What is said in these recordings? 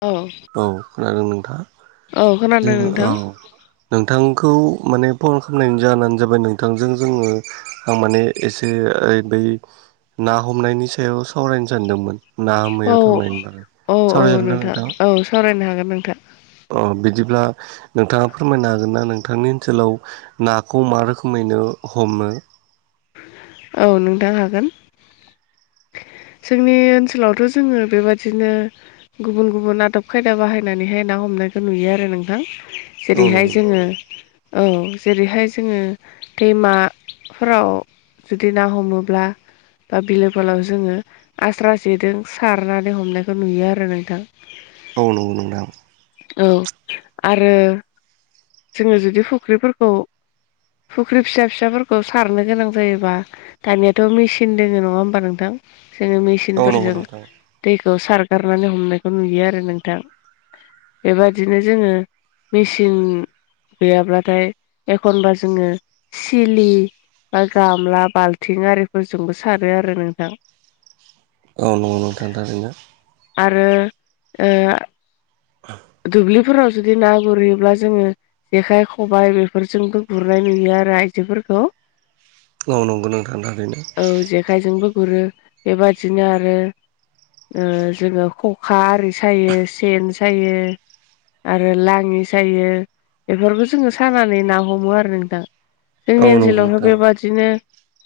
औ औ खोनादों नोंथाङा औ खोनादों जोङो औ नोंथां नोंथांखौ माने फन खालामनायनि जानो जाबाय नोंथांजों जोङो आं माने एसे बै ना हमनायनि सायाव सावरायनो सानदोंमोन। ना औ मैायाव थांनायबाल औ औ सावरायजानाय ना नोंथां? औ सावरायनो हागोन नोंथां। अ बिदिब्ला नोंथाङा फोरमायनो हागोन ना नोंथांनि ओनसोलाव नाखौ मा रोखोमैनो हमो औ नोंथां हागोन। जोंनि ओनसोलावथ' जोङो बेबादिनो गुबुन गुबुन आदब खायदा बाहायनानैहाय ना हमनायखौ नुयो आरो नोंथां। औ जेरैहाय जोङो औ जेरैहाय जोङो दैमाफोराव जुदि ना हमोब्ला बा बिलो फलाव जोङो आस्रा जेदों सारनानै हमनायखौ नुयो आरो नोंथां। औ नोगौ नोंथां औ आरो जोङो जुदि फुख्रिफोरखौ फुख्रि फिसा फिसाफोरखौ सारनो गोनां जायोबा दानियाथ' मेचन दोङ नङा होमबा नोंथां जोङो औ नंगौ मेचनफोरजों नोंथां दैखौ सारगारनानै हमनायखौ नुयो आरो नोंथां। बेबादिनो जोङो मेचिन गैयाब्लाथाय एखनब्ला जोङो सिलि बा गामला बाल्थिं आरिफोरजोंबो सारो आरो नोंथां। औ नंगौ नोंथांथा थारैनो आरो ओ [inaudible] दुब्लिफोराव जुदि ना गुरयोब्ला जोङो जेखाइ खबाइ बेफोरजोंबो गुरनाय नुयो आरो आइजोफोरखौ औ नंगौ नोंथां थारैनो औ जेखायजोंबो गुरो बेबादिनो आरो जोङो खखा आरि सायो सेन सायो। आरो लाङि सायो। बेफोरखौ जोङो सानानै ना हमो आरो नोंथां औ जोंनि नंगौ ओनसोलावहाय नोंथां बेबादि बिदिनो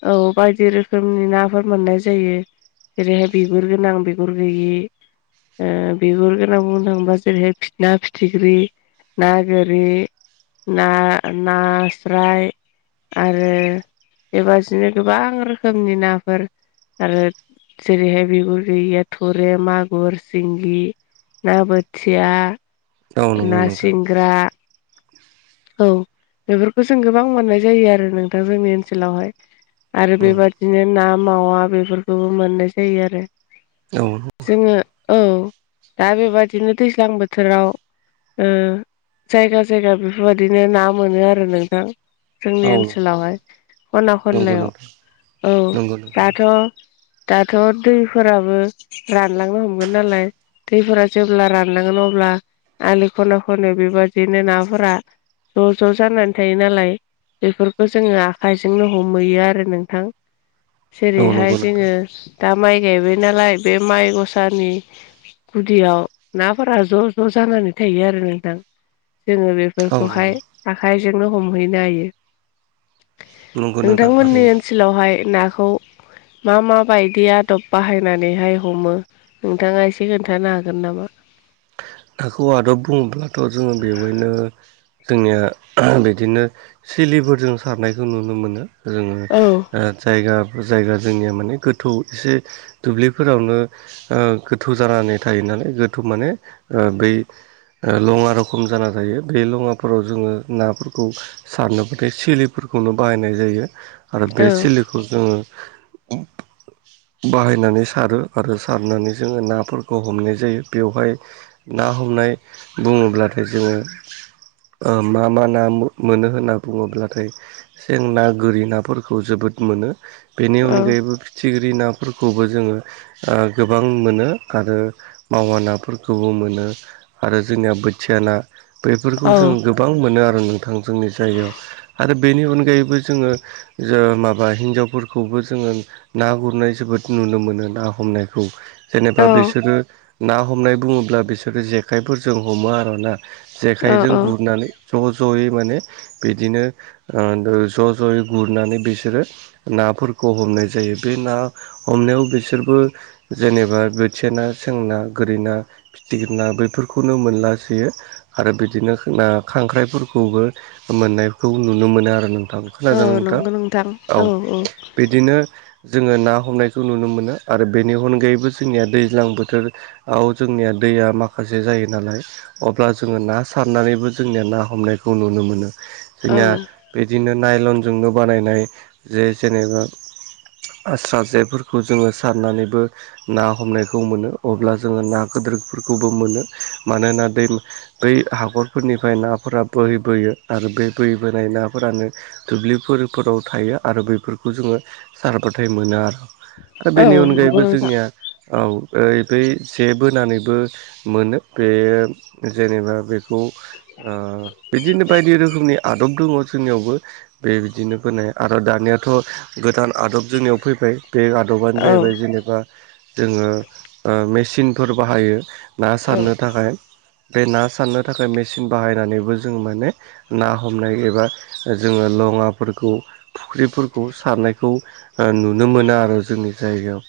औ बायदि रोखोमनि नाफोर मोननाय जायो। जेरैहाय बिगुर गोनां बिगुर गैयि बिगुर गोनां बुंनो थाङोबा जेरैहाय ना फिथिख्रि ना गोरि ना नास्राय आरो बेबादिनो गोबां रोखोमनि नाफोर आरो जेरैहाय बिगुर गैयैया थुरे मागुर सिंगि ना बोथिया औ नंगौ ना नोंथां सिंग्रा औ बेफोरखौ जों गोबां मोननाय जायो आरो नोंथां जोंनि ओनसोलावहाय आरो औ बेबादिनो ना मावा बेफोरखौबो मोननाय जायो आरो। औ जोङो औ दा बेबायदिनो दैज्लां बोथोराव जायगा जायगा बेफोरबायदिनो ना मोनो आरो नोंथां। जोंनि नंगौ ओनसोलावहाय खना नंगौ नोंथां खनलायाव औ नंगौ नोंथां दाथ' दाथ' दैफोराबो रानलांनो हमगोन नालाय दैफोरा जेब्ला रानलङोन नम अब्ला आलि खना खनायाव बेबायदिनो नाफोरा ज' ज' जानानै थायो नालाय बेफोरखौ जोङो आखाइजोंनो हमहैयो आरो नोंथां औ नंगौ जेरैहाय नोंथां जोङो दा माइ गायबाय नालाय बे माइ गसानि गुदियाव नाफोरा ज' ज' जानानै थायो आरो नोंथां जोङो औ बेफोरखौहाय नंगौ आखाइजोंनो हमहैनो हायो नंगौ नोंथां नोंथांमोननि थारैनो ओनसोल सोलावहाय नाखौ मा माबायदि आदब बाहायनानैहाय हमो नोंथाङा एसे खोन्थानो हागोन नामा नाखौ आदब बुङोब्लाथ' जोङो बेवहनो जोंनिया बिदिनो सिलिफोरजों सारनायखौ नुनो मोनो। जोङो औ जायगा जायगा जोंनिया माने गोथौ एसे दुब्लिफोरावनो ओ गोथौ जानानै थायो नालाय गोथौ माने ओ बै लङा रखम जाना थायो बे लङाफोराव जोङो नाफोरखौ सारनोबो सिलिफोरखौनो बाहायनाय जायो आरो औ बे सिलिखौ खौ जोङो बाहायनानै सारो आरो सारनानै जोङो नाफोरखौ हमनाय जायो बेवहाय ना हमनाय बुङोब्लाथाय जोङो ओ मा मा ना मोनो होनना बुङोब्लाथाय सें ना गोरि नाफोरखौ जोबोद मोनो बेनि औ अनगायैबो फिथिख्रि नाफोरखौबो जोङो ओ गोबां मोनो आरो मावानाफोरखौबो मोनो। जोंनिया बोथिया ना बेफोरखौ जों गो गोबां मोनो आरो नोंथां जोंनि जायगायाव आरो बेनि अनगायैबो जोङो जो माबा हिनजावफोरखौबो जोङो ना गुरनाय जोबोद नुनो मोनो ना हमनायखौ जेनेबा बिसोरो ना हमनाय बुङोब्ला बिसोर जेखाइफोरजों हमो आरोना जेखाइजों औ औ गुरनानै ज' ज'यै माने बिदिनो ओ ज' ज'यै गुरनानै बिसोरो नाफोरखौ हमनाय जायो बे ना हमनायाव बिसोरबो जेनेबा बोथिया ना सें ना गोरि ना फिथिख्रि ना बैफोरखौनो मोनलासोयो आरो बिदिनो ना खांख्राइफोरखौबो मोननायखौ नुनो मोनो आरो नोंथां। औ नंगौ नोंथां औ औ। बिदिनो जोङो ना हमनायखौ नुनो मोनो आरो बेनि अनगायैबो जोंनिया दैज्लां बोथोर औ जोंनिया दैया माखासे जायो नालाय अब्ला जोङो ना सारनानैबो जोंनिया ना हमनायखौ नुनो मोनो औ जोंनिया बिदिनो नायलनजोंनो बानायनाय जे जेनेबा आस्रा जेफोरखौ जोङो सारनानैबो ना हमनायखौ मोनो अब्ला जोङो ना गोदोरफोरखौबो मोनो मानोना दै बै हाखरफोरनिफ्राय नाफोरा बोहैबोयो आरो बे बोहैबोनाय नाफोरानो दुब्लिफोर फोराव थायो आरो बैफोरखौ जोङो सारबाथाय मोनो आरो। आरो औ बेनि नंगौ अनगायैबो नोंथां जोंनिया औ बै जे बोनानैबो मोनो बे जेनेबा बेखौ ओ बिदिनो बायदि रोखोमनि आदब दङ जोंनियावबो बेबायदिनो बोनाय आरो दानियाथ' गोदान आदब जोंनियाव फैबाय। बे आदबानो औ जाहैबाय जेनेबा जोङो ओ मेसिनफोर बाहायो ना औ सारनो थाखाय बे ना सारनो थाखाय मेचिन बाहायनानैबो जों माने ना हमनाय एबा जोङो लङाफोरखौ फुख्रिफोरखौ सारनायखौ ओ नुनो मोना आरो जोंनि जायगायाव।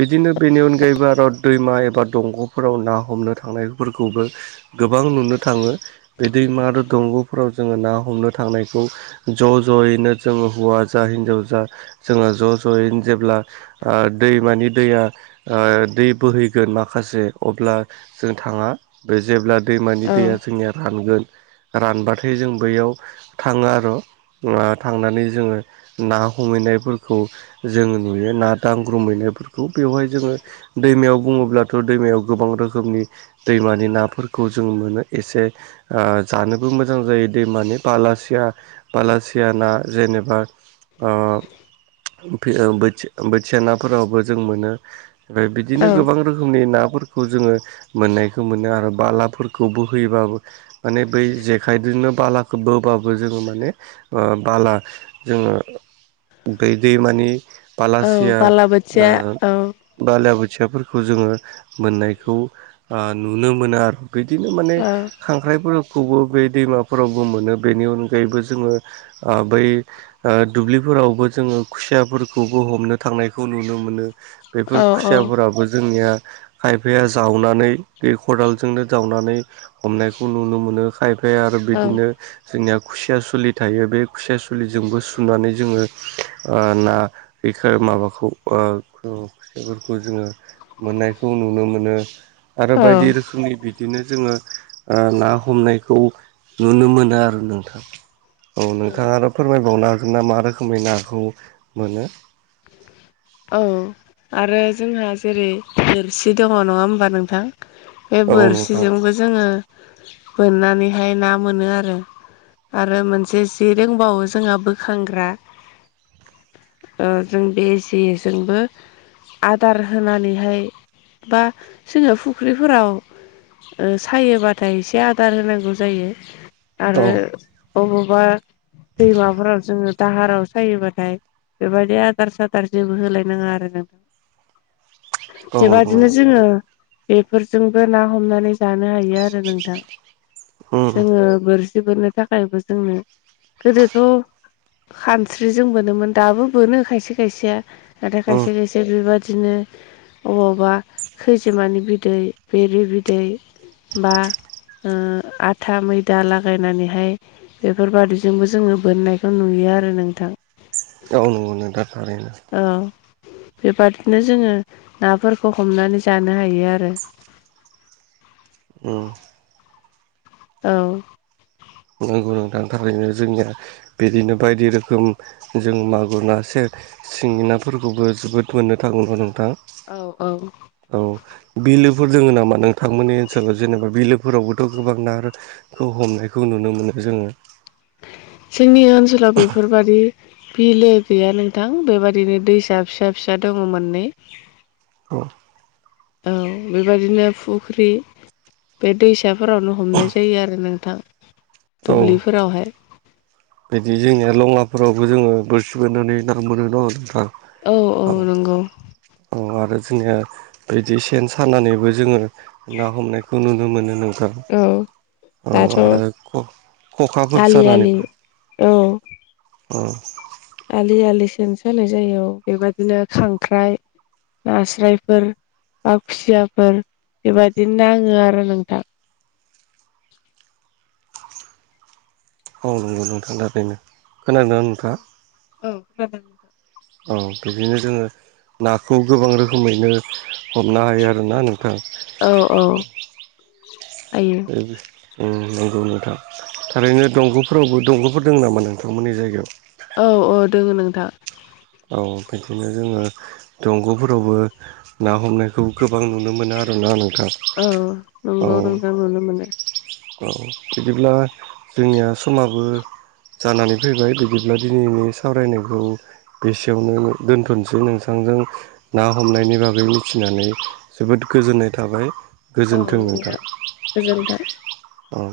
बिदिनो बेनि अनगायैबो आरो दैमा एबा दंग'फोराव ना हमनो थांनायफोरखौबो गोबां नुनो थाङो बे दैमा आरो दंग'फोराव जोङो ना हमनो थांनायखौ ज' जयैनो जोङो हौवा जा हिनजाव जा जोङो ज' जयैनो जेब्ला ओ दै मानि दैया दै बोहैगोन माखासे अब्ला जों थाङा बे जेब्ला दैमानि दैया जोंनिया रानगोन रानबाथाय जों बैयाव थाङो आरो थांनानै जोङो ना हमहैनायफोरखौ जों नुयो ना दांग्रोमहैनायफोरखौ बेवहाय जोङो दैमायाव बुङोब्लाथ' दैमायाव गोबां रोखोम रोखोमनि दैमानि नाफोरखौ जों मोनो एसे ओ जानोबो मोजां जायो दैमानि बालासिया बालासिया ना जेनेबा ओ बोथि बोथिया नाफोरावबो जों मोनो। ओमफ्राय बिदिनो औ गोबां रोखोमनि नाफोरखौ जोङो मोननायखौ मोनो आरो बालाफोरखौ बोहैयोबाबो माने बै जेखाइजोंनो बालाखौ बोबाबो जोङो माने बाला जोङो दै दैमानि औ बालासिया बालाबोथिया औ बाला आबोथियाफोरखौ जोङो मोननायखौ नुनो मोनो आरो बिदिनो माने औ खांख्राइफोरखौबो बे दैमाफोरावबो मोनो बेनि अनगायैबो जोङो बै दुब्लिफोरावबो जोङो खुसियाफोरखौबो हमनो थांनायखौ नुनो मोनो बेफोर औ खुसियाफोराबो जोंनिया खायफाया जावनानै बे खदालजोंनो जावनानै हमनायखौ नुनो मोनो खायफाया आरो बिदिनो जोंनिया खुसिया सुलि थायो बे खुसिया सुलिजोंबो सुनानै जोङो ना बेखौ माबाखौ [unintelligible] जोङो मोननायखौ नुनो मोनो आरो औ बायदि रोखोमनि बि दिनो जोङो ना हमनायखौ नुनो मोनो आरो नोंथां औ नोंथाङा आरो फोरमायबावनो हागोन ना मा रोखोमै नाखौ मोनो औ आरो जोंहा जेरै दोरसि दङ नङा होमबा नोंथां बे औ नोंथां बोरसिजोंबो जोङो बोननानैहाय ना मोनो आरो आरो मोनसे जि रोंबावो जोंहा बोखांग्रा ओ जों बे जे जोंबो आदार होनानैहाय बा जोङो फुख्रिफोराव सायोबाथाय एसे आदार होनांगौ जायो औ आरो अबावबा दैमाफोराव जोङो दाहाराव सायोबाथाय बेबायदि आदार सादार जे होलायनाङा आरो नोंथ औ नंगौ बेबादिनो नोंथां जोङो बेफोरजोंबो ना हमनानै जानो हायो आरो नोंथां उम जोङो बोरसि बोरनो थाखायबो जोंनो गोदोथ' खानस्रिजों बोनोमोन दाबो बोनो खायसे खायसेया नाथाय उम खायसे खायसे बेबादिनो अबावबा खैजिमानि बिदै बेरि बिदै बा आथा मैदा लागायनानैहाय बेफोरबादिजोंबो जोङो बोननायखौ नुयो आरो नोंथां गावनो मोनो दा थारैनो औ बेबादिनो जोङो नाफोरखौ हमनानै जानो हायो आरो। उम। औ। नांगौ नोंथांनि थारैनो जोंनिया बिदिनो बायदि रोखोम जों मागुर नासें सिंगि नाफोरखौबो जोबोद मोननो थागौमोन नोंथां। औ औ। औ बिलोफोर दोङो नामा? नोंथांमोननि ओनसोलाव जेनेबा बिलोफोरावबोथ' गोबां ना खौ हमनायखौ नुनो मोनो जोङो। जोंनि ओनसोलाव बेफोरबादि बिलो गैया नोंथां बेबादिनो दैसा फिसा फिसा दङ मोननै औ। औ बेबायदिनो फुख्रि बे दैसाफोरावनो हमनाय जायो आरो नोंथां औ दुब्लिफोरावहाय। बिदि जोंनिया लङाफोरावबो जोङो बोरसि बोनानै ना मोनो न नोंथां। औ औ आरो जोंनिया बिदि सेन सानानैबो जोङो ना हमनायखौ नुनो मोनो नों थां औ औ दाथ' आरो ख'-ख'खाफोर आलि आलि सानानैबो औ। उम। आलि आलि सेन सानाय जायो बेबदिनो खांख्राइ नास्रायफोर बा खुसियाफोर बेबायदि नाङो आरो नोंथां। औ नंगौ नोंथां थारैनो खोनादोंना नोंथाङा? औ खोनादों। नोंथां। औ बिदिनो जोङो नाखौ गोबां रोखोमैनो हमनो हायो आरोना नोंथां। औ औ ओ हायो बे अम नंगौ नोंथां थारैनो दंग'फोरावबो दंग'फोर दं नामा नोंथांमोननि जायगायाव? औ औ दोङो नोंथां। औ बिदिनो जोङो दंग'फोरावबो ना हमनायखौ गोबां नुनो मोनो आरोना नोंथां औ औ। नंगौ नोंथां नुनो मोनो औ बिदिब्ला जोंनिया समाबो जानानै फैबाय बिदिब्ला दिनैनि सावरायनायखौ एसेयावनो दोनथ'सै नोंथांजों ना हमनायनि बागै मिथिनानै जोबोद गोजोननाय थाबाय। गोजोन्थों नोंथां गोजोनथों औ।